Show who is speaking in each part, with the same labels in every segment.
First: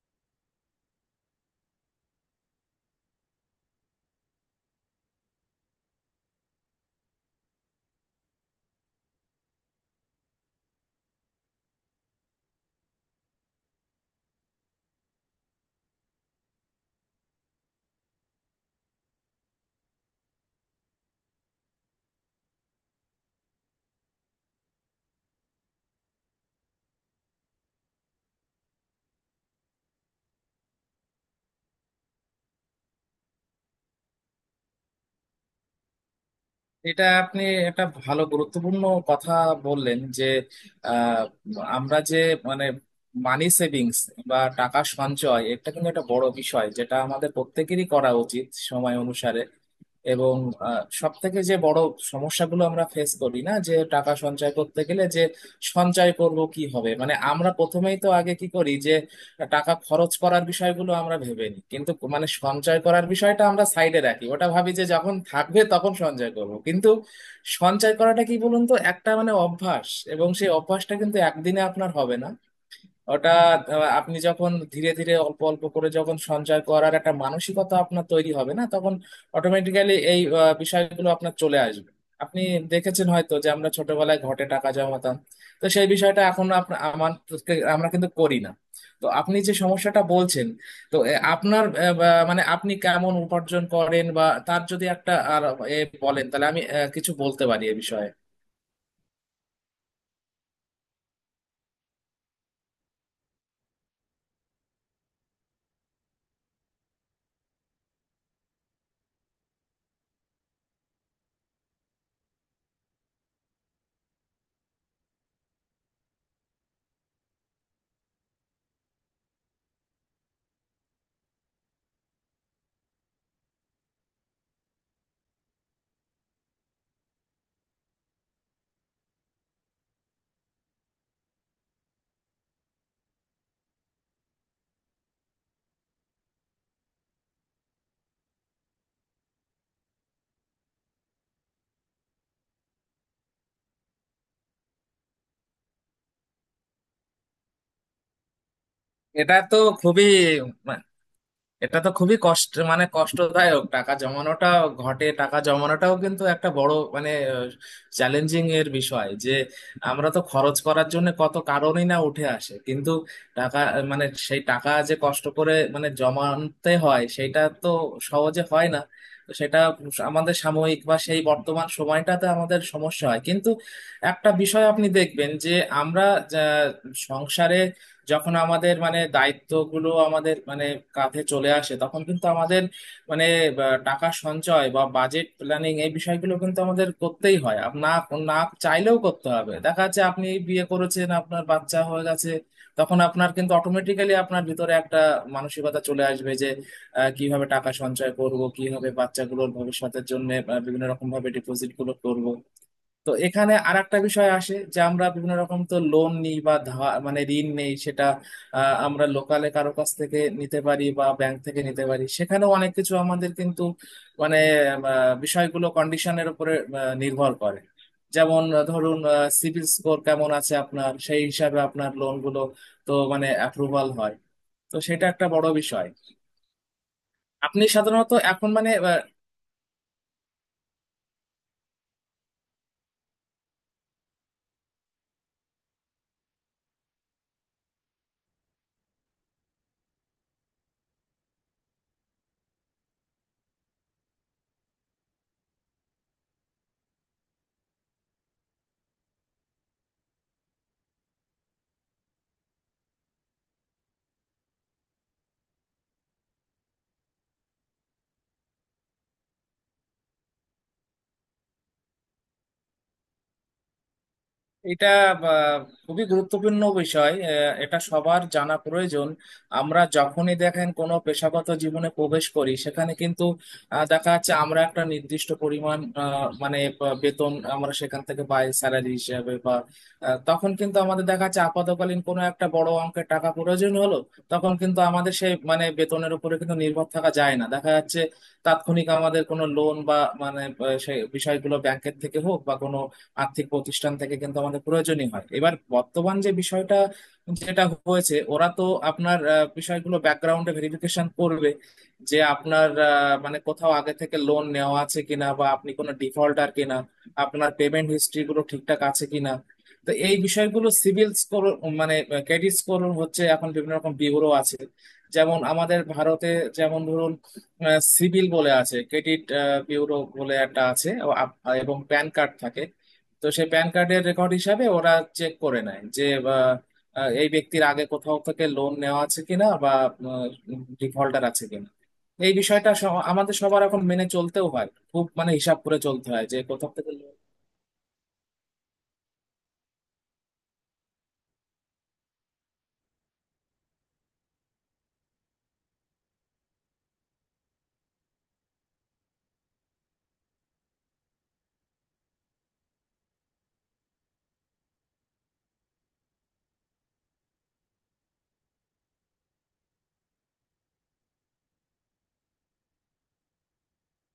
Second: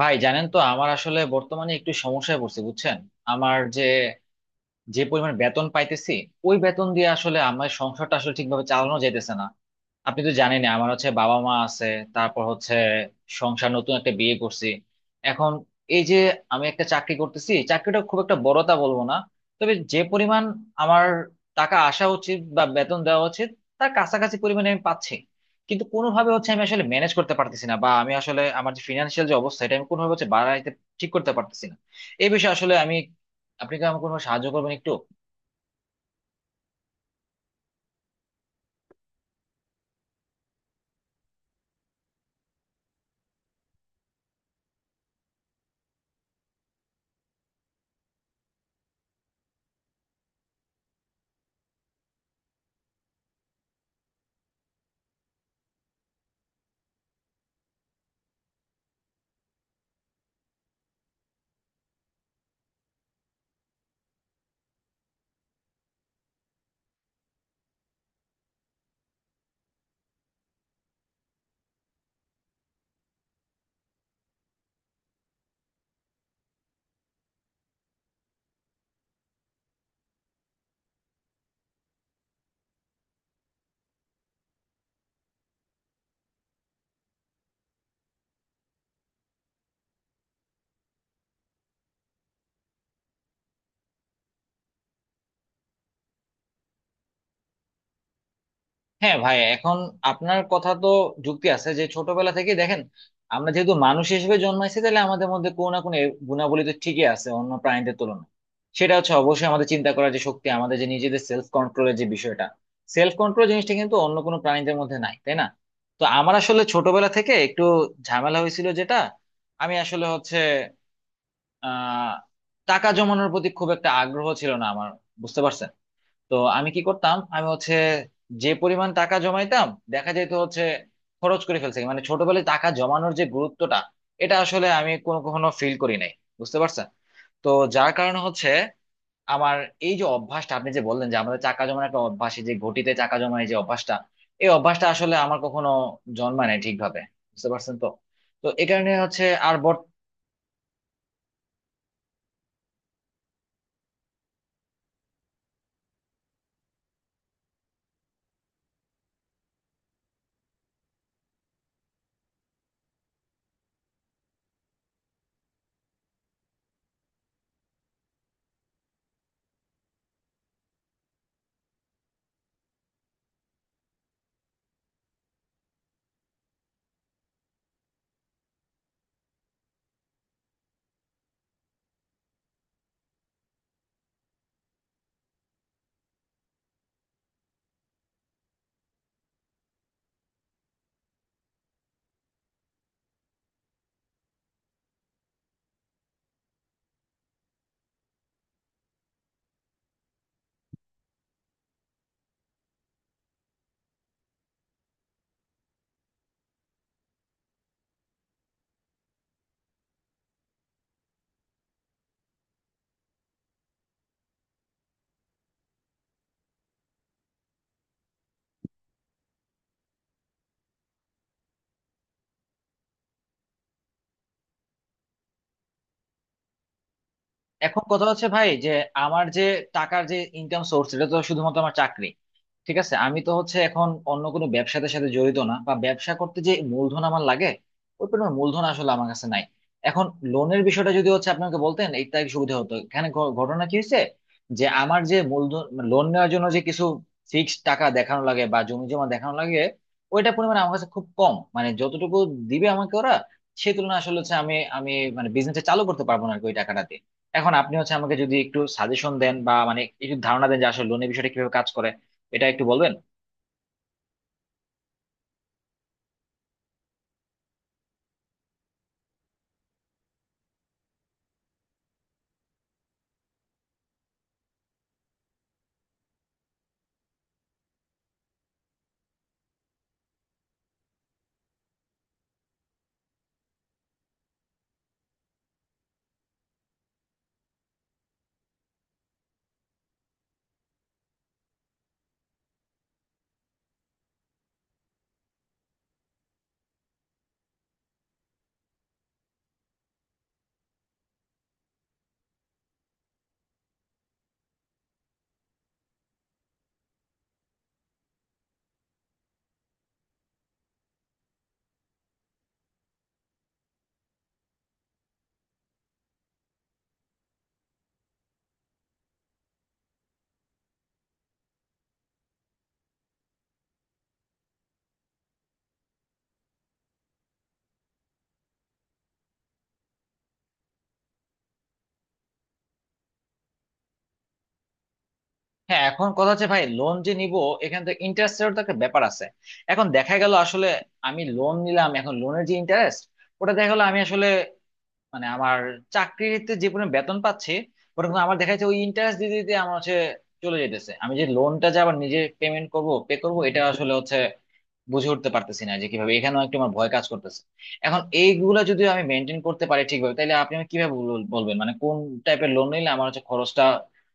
Speaker 1: ভাই জানেন তো, আমার আসলে বর্তমানে একটু সমস্যায় পড়ছি, বুঝছেন? যে পরিমাণ বেতন পাইতেছি, ওই বেতন দিয়ে আসলে আমার সংসারটা আসলে ঠিকভাবে চালানো যাইতেছে না। আপনি তো জানেন আমার হচ্ছে বাবা মা আছে, তারপর হচ্ছে সংসার, নতুন একটা বিয়ে করছি। এখন এই যে আমি একটা চাকরি করতেছি, চাকরিটা খুব একটা বড়তা বলবো না, তবে যে পরিমাণ আমার টাকা আসা উচিত বা বেতন দেওয়া উচিত, তার কাছাকাছি পরিমাণে আমি পাচ্ছি, কিন্তু কোনোভাবে হচ্ছে আমি আসলে ম্যানেজ করতে পারতেছি না, বা আমি আসলে আমার যে ফিনান্সিয়াল যে অবস্থা, এটা আমি কোনোভাবে হচ্ছে বাড়াইতে ঠিক করতে পারতেছি না। এই বিষয়ে আসলে আমি, আপনি কি আমাকে কোনো সাহায্য করবেন একটু?
Speaker 2: এটা আপনি একটা ভালো গুরুত্বপূর্ণ কথা বললেন যে আহ, আমরা যে মানে মানি সেভিংস বা টাকা সঞ্চয় এটা কিন্তু একটা বড় বিষয় যেটা আমাদের প্রত্যেকেরই করা উচিত সময় অনুসারে। এবং সব থেকে যে বড় সমস্যাগুলো আমরা ফেস করি না যে টাকা সঞ্চয় করতে গেলে যে সঞ্চয় করব কি হবে, মানে আমরা প্রথমেই তো আগে কি করি যে টাকা খরচ করার বিষয়গুলো আমরা ভেবে নিই কিন্তু মানে সঞ্চয় করার বিষয়টা আমরা সাইডে রাখি, ওটা ভাবি যে যখন থাকবে তখন সঞ্চয় করব, কিন্তু সঞ্চয় করাটা কি বলুন তো একটা মানে অভ্যাস, এবং সেই অভ্যাসটা কিন্তু একদিনে আপনার হবে না। ওটা আপনি যখন ধীরে ধীরে অল্প অল্প করে যখন সঞ্চয় করার একটা মানসিকতা আপনার তৈরি হবে না তখন অটোমেটিক্যালি এই বিষয়গুলো আপনার চলে আসবে। আপনি দেখেছেন হয়তো যে আমরা ছোটবেলায় ঘটে টাকা জমাতাম, তো সেই বিষয়টা এখন আমাদেরকে আমরা কিন্তু করি না। তো আপনি যে সমস্যাটা বলছেন, তো আপনার মানে আপনি কেমন উপার্জন করেন বা তার যদি একটা আর এ বলেন তাহলে আমি কিছু বলতে পারি এ বিষয়ে।
Speaker 1: হ্যাঁ ভাই, এখন আপনার কথা তো যুক্তি আছে যে ছোটবেলা থেকে দেখেন, আমরা যেহেতু মানুষ হিসেবে জন্মাইছি, তাহলে আমাদের মধ্যে কোনো না কোনো গুণাবলী তো ঠিকই আছে অন্য প্রাণীদের তুলনায়। সেটা হচ্ছে অবশ্যই আমাদের চিন্তা করার যে শক্তি, আমাদের যে নিজেদের সেলফ কন্ট্রোলের যে বিষয়টা। সেলফ কন্ট্রোল জিনিসটা কিন্তু অন্য কোনো প্রাণীদের মধ্যে নাই, তাই না? তো আমার আসলে ছোটবেলা থেকে একটু ঝামেলা হয়েছিল যেটা, আমি আসলে হচ্ছে আহ টাকা জমানোর প্রতি খুব একটা আগ্রহ ছিল না আমার, বুঝতে পারছেন? তো আমি কি করতাম, আমি হচ্ছে যে পরিমাণ টাকা জমাইতাম, দেখা যেত হচ্ছে খরচ করে ফেলছে। মানে ছোটবেলায় টাকা জমানোর যে গুরুত্বটা, এটা আসলে আমি কোনো কখনো ফিল করি নাই, বুঝতে পারছেন তো যার কারণে হচ্ছে আমার এই যে অভ্যাসটা, আপনি যে বললেন যে আমাদের টাকা জমানো একটা অভ্যাস, এই যে ঘটিতে টাকা জমানো, এই যে অভ্যাসটা, এই অভ্যাসটা আসলে আমার কখনো জন্মায় নাই ঠিকভাবে, বুঝতে পারছেন তো? তো এই কারণে হচ্ছে
Speaker 2: এটা
Speaker 1: আর।
Speaker 2: তো খুবই এটা তো খুবই কষ্ট, মানে কষ্টদায়ক টাকা জমানোটা, ঘটে টাকা জমানোটাও কিন্তু একটা বড় মানে চ্যালেঞ্জিং এর বিষয়, যে আমরা তো খরচ করার জন্য কত কারণই না উঠে আসে কিন্তু টাকা মানে সেই টাকা যে কষ্ট করে মানে জমাতে হয় সেটা তো সহজে হয় না। তো সেটা আমাদের সাময়িক বা সেই বর্তমান সময়টাতে আমাদের সমস্যা হয় কিন্তু একটা বিষয় আপনি দেখবেন যে আমরা আহ, সংসারে যখন আমাদের মানে দায়িত্বগুলো আমাদের মানে কাঁধে চলে আসে তখন কিন্তু আমাদের মানে টাকা সঞ্চয় বা বাজেট প্ল্যানিং এই বিষয়গুলো কিন্তু আমাদের করতেই হয়, না না চাইলেও করতে হবে। দেখা যাচ্ছে আপনি বিয়ে করেছেন, আপনার বাচ্চা হয়ে গেছে, তখন আপনার কিন্তু অটোমেটিক্যালি আপনার ভিতরে একটা মানসিকতা চলে আসবে যে কিভাবে টাকা সঞ্চয় করব, কিভাবে বাচ্চাগুলোর ভবিষ্যতের জন্য বিভিন্ন রকম ভাবে ডিপোজিট গুলো করব। তো এখানে আর একটা বিষয় আসে যে আমরা বিভিন্ন রকম তো লোন নিই বা ধার মানে ঋণ নেই, সেটা আমরা লোকালে কারো কাছ থেকে নিতে পারি বা ব্যাংক থেকে নিতে পারি, সেখানেও অনেক কিছু আমাদের কিন্তু মানে বিষয়গুলো কন্ডিশনের উপরে নির্ভর করে। যেমন ধরুন সিভিল স্কোর কেমন আছে আপনার, সেই হিসাবে আপনার লোনগুলো তো মানে অ্যাপ্রুভাল হয়। তো সেটা একটা বড় বিষয়। আপনি
Speaker 1: এখন কথা
Speaker 2: সাধারণত
Speaker 1: হচ্ছে ভাই
Speaker 2: এখন
Speaker 1: যে,
Speaker 2: মানে
Speaker 1: আমার যে টাকার যে ইনকাম সোর্স, এটা তো শুধুমাত্র আমার চাকরি। ঠিক আছে, আমি তো হচ্ছে এখন অন্য কোনো ব্যবসাতে সাথে জড়িত না, বা ব্যবসা করতে যে মূলধন আমার লাগে, ওই পরিমাণ মূলধন আসলে আমার কাছে নাই। এখন লোনের বিষয়টা যদি হচ্ছে আপনাকে বলতেন, এটা সুবিধা হতো। এখানে ঘটনা কি হয়েছে যে আমার যে মূলধন, লোন নেওয়ার জন্য যে কিছু ফিক্সড টাকা দেখানো লাগে বা জমি জমা দেখানো লাগে, ওইটা পরিমাণ আমার কাছে খুব কম। মানে যতটুকু দিবে আমাকে ওরা, সেই তুলনায় আসলে হচ্ছে আমি আমি মানে বিজনেসটা চালু করতে পারবো না আর কি ওই টাকাটা দিয়ে। এখন আপনি হচ্ছে আমাকে যদি একটু সাজেশন দেন, বা মানে একটু ধারণা দেন যে আসলে লোনের বিষয়টা কিভাবে কাজ করে, এটা একটু বলবেন।
Speaker 2: এটা আহ, খুবই গুরুত্বপূর্ণ বিষয়, এটা সবার জানা প্রয়োজন। আমরা যখনই দেখেন কোনো পেশাগত জীবনে প্রবেশ করি সেখানে কিন্তু দেখা যাচ্ছে আমরা একটা নির্দিষ্ট পরিমাণ মানে বেতন আমরা সেখান থেকে পাই স্যালারি হিসাবে বা তখন কিন্তু আমাদের দেখা যাচ্ছে আপাতকালীন কোনো একটা বড় অঙ্কের টাকা প্রয়োজন হলো, তখন কিন্তু আমাদের সেই মানে বেতনের উপরে কিন্তু নির্ভর থাকা যায় না, দেখা যাচ্ছে তাৎক্ষণিক আমাদের কোনো লোন বা মানে সেই বিষয়গুলো ব্যাংকের থেকে হোক বা কোনো আর্থিক প্রতিষ্ঠান থেকে কিন্তু আমাদের প্রয়োজনই হয়। এবার বর্তমান যে বিষয়টা যেটা হয়েছে, ওরা তো আপনার বিষয়গুলো ব্যাকগ্রাউন্ডে ভেরিফিকেশন করবে যে আপনার মানে কোথাও আগে থেকে লোন নেওয়া আছে কিনা, বা আপনি কোনো ডিফল্টার কিনা, আপনার পেমেন্ট হিস্ট্রি গুলো ঠিকঠাক আছে কিনা। তো এই বিষয়গুলো সিভিল স্কোর মানে ক্রেডিট স্কোর হচ্ছে। এখন বিভিন্ন রকম ব্যুরো আছে, যেমন আমাদের ভারতে, যেমন ধরুন সিভিল বলে আছে, ক্রেডিট ব্যুরো বলে একটা আছে ও এবং প্যান কার্ড থাকে, তো সেই প্যান কার্ডের রেকর্ড হিসাবে ওরা চেক করে নেয় যে আহ, আহ, এই ব্যক্তির আগে কোথাও থেকে লোন নেওয়া আছে কিনা বা ডিফল্টার আছে কিনা। এই বিষয়টা আমাদের সবার এখন মেনে চলতেও হয়, খুব মানে হিসাব করে
Speaker 1: হ্যাঁ,
Speaker 2: চলতে
Speaker 1: এখন
Speaker 2: হয়
Speaker 1: কথা
Speaker 2: যে
Speaker 1: হচ্ছে ভাই,
Speaker 2: কোথাও থেকে
Speaker 1: লোন যে
Speaker 2: লোন।
Speaker 1: নিব, এখানে তো ইন্টারেস্টের তো একটা ব্যাপার আছে। এখন দেখা গেল আসলে আমি লোন নিলাম, এখন লোনের যে ইন্টারেস্ট, ওটা দেখা গেলো আমি আসলে, মানে আমার চাকরিতে যে পরিমাণ বেতন পাচ্ছি, ওটা কিন্তু আমার দেখা যাচ্ছে ওই ইন্টারেস্ট দিতে দিতে আমার হচ্ছে চলে যেতেছে। আমি যে লোনটা যে আবার নিজে পেমেন্ট করব, পে করব, এটা আসলে হচ্ছে বুঝে উঠতে পারতেছি না যে কিভাবে। এখানেও একটু আমার ভয় কাজ করতেছে। এখন এইগুলো যদি আমি মেনটেন করতে পারি ঠিকভাবে, তাহলে আপনি আমাকে কিভাবে বলবেন মানে কোন টাইপের লোন নিলে আমার হচ্ছে খরচটা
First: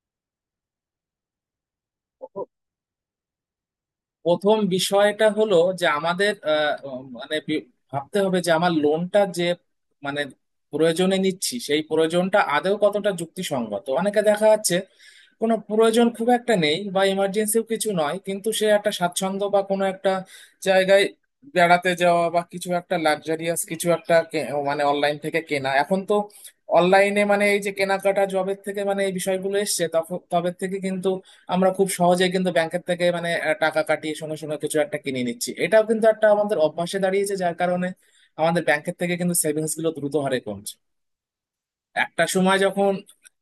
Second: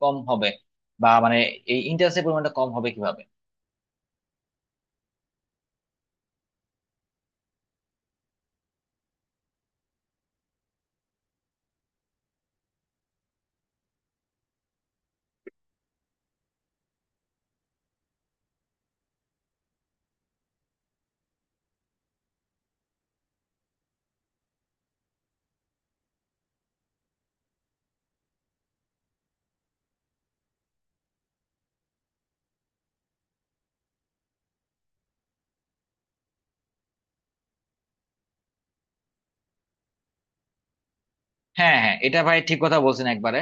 Speaker 1: কম হবে, বা মানে এই ইন্টারেস্টের পরিমাণটা কম হবে কিভাবে?
Speaker 2: প্রথম বিষয়টা হলো যে আমাদের মানে ভাবতে হবে যে আমার লোনটা যে মানে প্রয়োজনে নিচ্ছি সেই প্রয়োজনটা আদৌ কতটা যুক্তিসঙ্গত। অনেকে দেখা যাচ্ছে কোনো প্রয়োজন খুব একটা নেই বা ইমার্জেন্সিও কিছু নয়, কিন্তু সে একটা স্বাচ্ছন্দ্য বা কোনো একটা জায়গায় বেড়াতে যাওয়া বা কিছু একটা লাক্সারিয়াস কিছু একটা মানে অনলাইন থেকে কেনা। এখন তো অনলাইনে মানে এই যে কেনাকাটা জবের থেকে মানে এই বিষয়গুলো এসছে তখন তবে থেকে কিন্তু আমরা খুব সহজে কিন্তু ব্যাংকের থেকে মানে টাকা কাটিয়ে সঙ্গে সঙ্গে কিছু একটা কিনে নিচ্ছি, এটাও কিন্তু একটা আমাদের অভ্যাসে দাঁড়িয়েছে যার কারণে আমাদের ব্যাংকের থেকে কিন্তু সেভিংস গুলো দ্রুত হারে কমছে।
Speaker 1: হ্যাঁ হ্যাঁ, এটা
Speaker 2: একটা
Speaker 1: ভাই ঠিক
Speaker 2: সময়
Speaker 1: কথা
Speaker 2: যখন
Speaker 1: বলছেন একবারে।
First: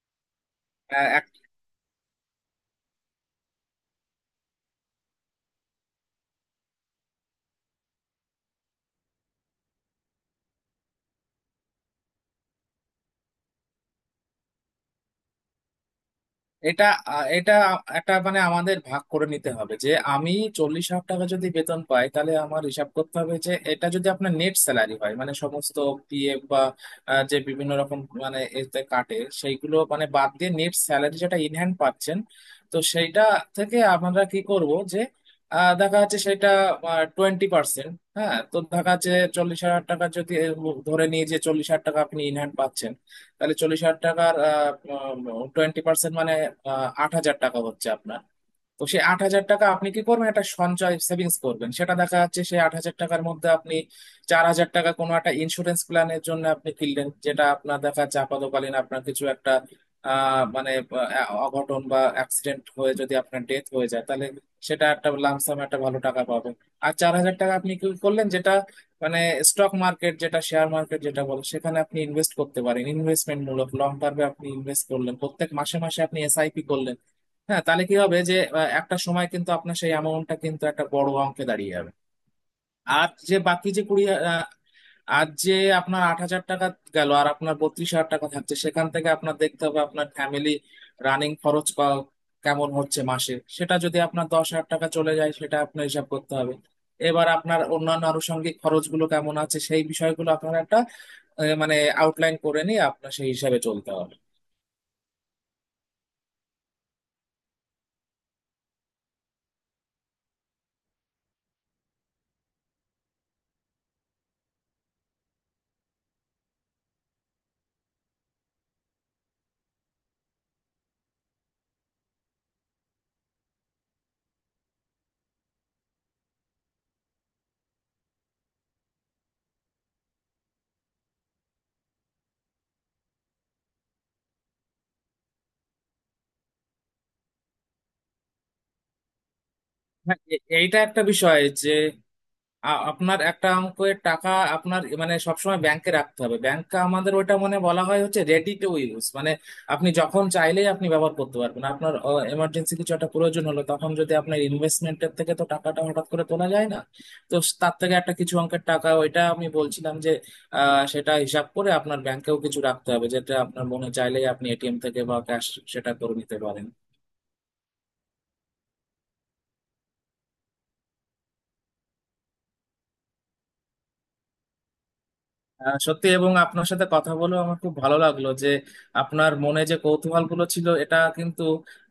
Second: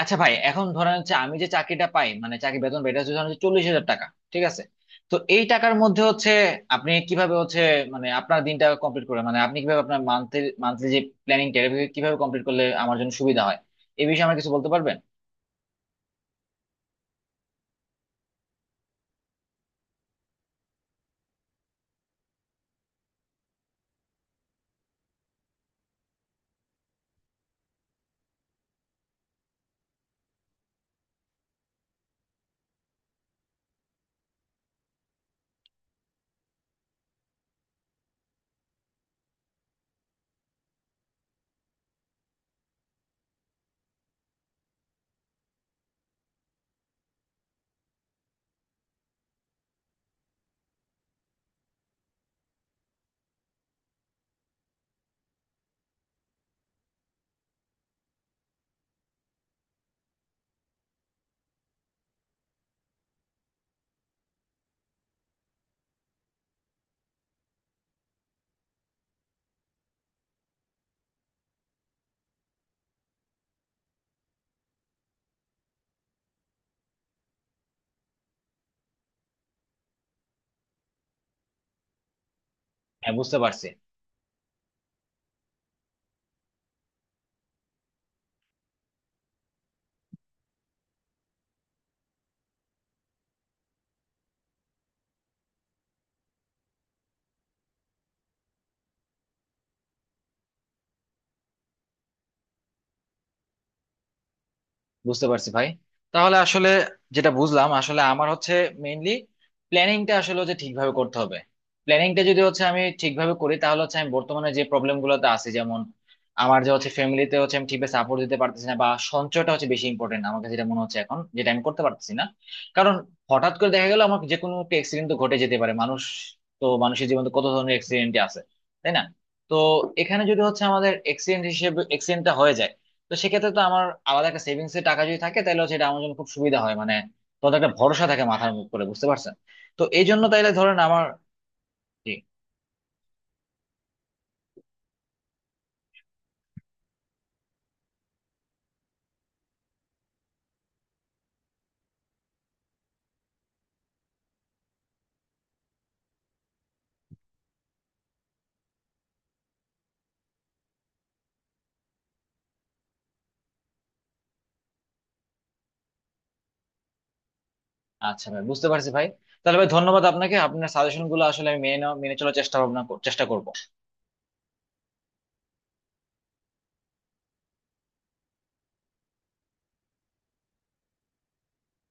Speaker 1: আচ্ছা ভাই, এখন ধরেন হচ্ছে আমি যে চাকরিটা পাই, মানে চাকরি বেতন পাই, এটা হচ্ছে ধরেন 40,000 টাকা। ঠিক আছে, তো এই টাকার মধ্যে হচ্ছে আপনি কিভাবে হচ্ছে, মানে আপনার দিনটা কমপ্লিট করে, মানে আপনি কিভাবে আপনার মান্থলি মান্থলি যে প্ল্যানিং কিভাবে কমপ্লিট করলে আমার জন্য সুবিধা হয়, এই বিষয়ে আমার কিছু বলতে পারবেন?
Speaker 2: এটা এটা একটা মানে আমাদের ভাগ করে নিতে হবে যে আমি 40,000 টাকা যদি বেতন পাই তাহলে আমার হিসাব করতে হবে যে এটা যদি আপনার নেট স্যালারি হয় মানে সমস্ত পিএফ বা যে বিভিন্ন রকম মানে এতে কাটে সেইগুলো মানে বাদ দিয়ে নেট স্যালারি যেটা ইনহ্যান্ড পাচ্ছেন, তো সেইটা থেকে আমরা কি করব যে দেখা যাচ্ছে সেটা 20%। হ্যাঁ, তো দেখা যাচ্ছে 40,000 টাকা যদি ধরে নিয়ে যে 40,000 টাকা আপনি ইনহ্যান্ড পাচ্ছেন, তাহলে 40,000 টাকার 20% মানে 8,000 টাকা হচ্ছে আপনার। তো সে 8,000 টাকা আপনি কি করবেন, একটা সঞ্চয় সেভিংস করবেন, সেটা দেখা যাচ্ছে সে 8,000 টাকার মধ্যে আপনি 4,000 টাকা কোনো একটা ইন্স্যুরেন্স প্ল্যানের জন্য আপনি কিনলেন, যেটা আপনার দেখা যাচ্ছে আপাতকালীন আপনার কিছু একটা মানে অঘটন বা অ্যাক্সিডেন্ট হয়ে যদি আপনার ডেথ হয়ে যায় তাহলে সেটা একটা লামসাম একটা ভালো টাকা পাবেন। আর 4,000 টাকা আপনি কি করলেন যেটা মানে স্টক মার্কেট যেটা শেয়ার মার্কেট যেটা বলে সেখানে আপনি ইনভেস্ট করতে পারেন, ইনভেস্টমেন্ট মূলক লং টার্মে আপনি ইনভেস্ট করলেন প্রত্যেক মাসে মাসে আপনি এসআইপি করলেন। হ্যাঁ, তাহলে কি হবে যে একটা সময় কিন্তু আপনার সেই অ্যামাউন্টটা কিন্তু একটা বড় অঙ্কে দাঁড়িয়ে যাবে। আর
Speaker 1: হ্যাঁ
Speaker 2: যে
Speaker 1: বুঝতে পারছি।
Speaker 2: বাকি যে 20 আর যে আপনার 8,000 টাকা গেল আর আপনার 32,000 টাকা থাকছে, সেখান থেকে আপনার দেখতে হবে আপনার ফ্যামিলি রানিং খরচ কেমন হচ্ছে মাসে, সেটা যদি আপনার 10,000 টাকা চলে যায় সেটা আপনার হিসাব করতে হবে। এবার আপনার অন্যান্য আনুষঙ্গিক খরচগুলো কেমন আছে সেই বিষয়গুলো আপনার একটা মানে আউটলাইন করে নিয়ে আপনার সেই হিসাবে চলতে হবে।
Speaker 1: বুঝতে পারছি ভাই। তাহলে আসলে যেটা বুঝলাম আসলে আমার হচ্ছে মেইনলি প্ল্যানিংটা আসলে হচ্ছে ঠিকভাবে করতে হবে। প্ল্যানিংটা যদি হচ্ছে আমি ঠিকভাবে করি, তাহলে হচ্ছে আমি বর্তমানে যে প্রবলেম গুলোতে আছি, যেমন আমার যে হচ্ছে ফ্যামিলিতে হচ্ছে আমি ঠিকভাবে সাপোর্ট দিতে পারতেছি না, বা সঞ্চয়টা হচ্ছে বেশি ইম্পর্টেন্ট আমার কাছে, যেটা মনে হচ্ছে এখন যেটা আমি করতে পারতেছি না। কারণ হঠাৎ করে দেখা গেল আমার যে কোনো একটা অ্যাক্সিডেন্ট তো ঘটে যেতে পারে মানুষ, তো মানুষের জীবনে তো কত ধরনের অ্যাক্সিডেন্ট আছে, তাই না? তো এখানে যদি হচ্ছে আমাদের অ্যাক্সিডেন্ট হিসেবে, তো সেক্ষেত্রে তো আমার আলাদা একটা সেভিংস এর টাকা যদি থাকে, তাহলে সেটা আমার জন্য খুব সুবিধা হয়। মানে তোদের একটা ভরসা থাকে মাথার মুখ করে, বুঝতে পারছেন? তো এই
Speaker 2: হ্যাঁ,
Speaker 1: জন্য তাইলে ধরেন
Speaker 2: এইটা একটা
Speaker 1: আমার।
Speaker 2: বিষয় যে
Speaker 1: জি।
Speaker 2: আপনার একটা অঙ্কের টাকা আপনার মানে সবসময় ব্যাংকে রাখতে হবে, ব্যাংকে আমাদের ওটা মানে বলা হয় হচ্ছে রেডি টু ইউজ মানে আপনি যখন চাইলেই আপনি ব্যবহার করতে পারবেন। আপনার এমার্জেন্সি কিছু একটা প্রয়োজন হলো, তখন যদি আপনার ইনভেস্টমেন্টের থেকে তো টাকাটা হঠাৎ করে তোলা যায় না, তো তার থেকে একটা কিছু অঙ্কের টাকা ওইটা আমি বলছিলাম যে সেটা হিসাব করে আপনার ব্যাংকেও কিছু রাখতে হবে যেটা আপনার মনে চাইলেই আপনি এটিএম থেকে বা ক্যাশ সেটা করে নিতে পারেন।
Speaker 1: আচ্ছা ভাই, বুঝতে পারছি ভাই। তাহলে ভাই ধন্যবাদ আপনাকে, আপনার সাজেশন গুলো আসলে আমি মেনে চলার চেষ্টা করব।
Speaker 2: সত্যি, এবং আপনার সাথে কথা বলেও আমার খুব ভালো লাগলো যে আপনার মনে যে কৌতূহল গুলো ছিল এটা কিন্তু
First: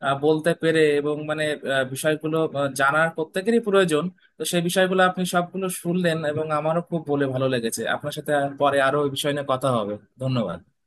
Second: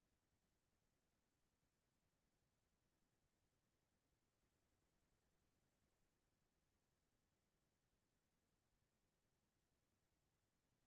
Speaker 2: বলতে পেরে, এবং মানে বিষয়গুলো জানার প্রত্যেকেরই প্রয়োজন। তো সেই বিষয়গুলো আপনি সবগুলো শুনলেন এবং আমারও খুব বলে ভালো লেগেছে আপনার সাথে, আর পরে আরো ওই বিষয় নিয়ে কথা হবে। ধন্যবাদ।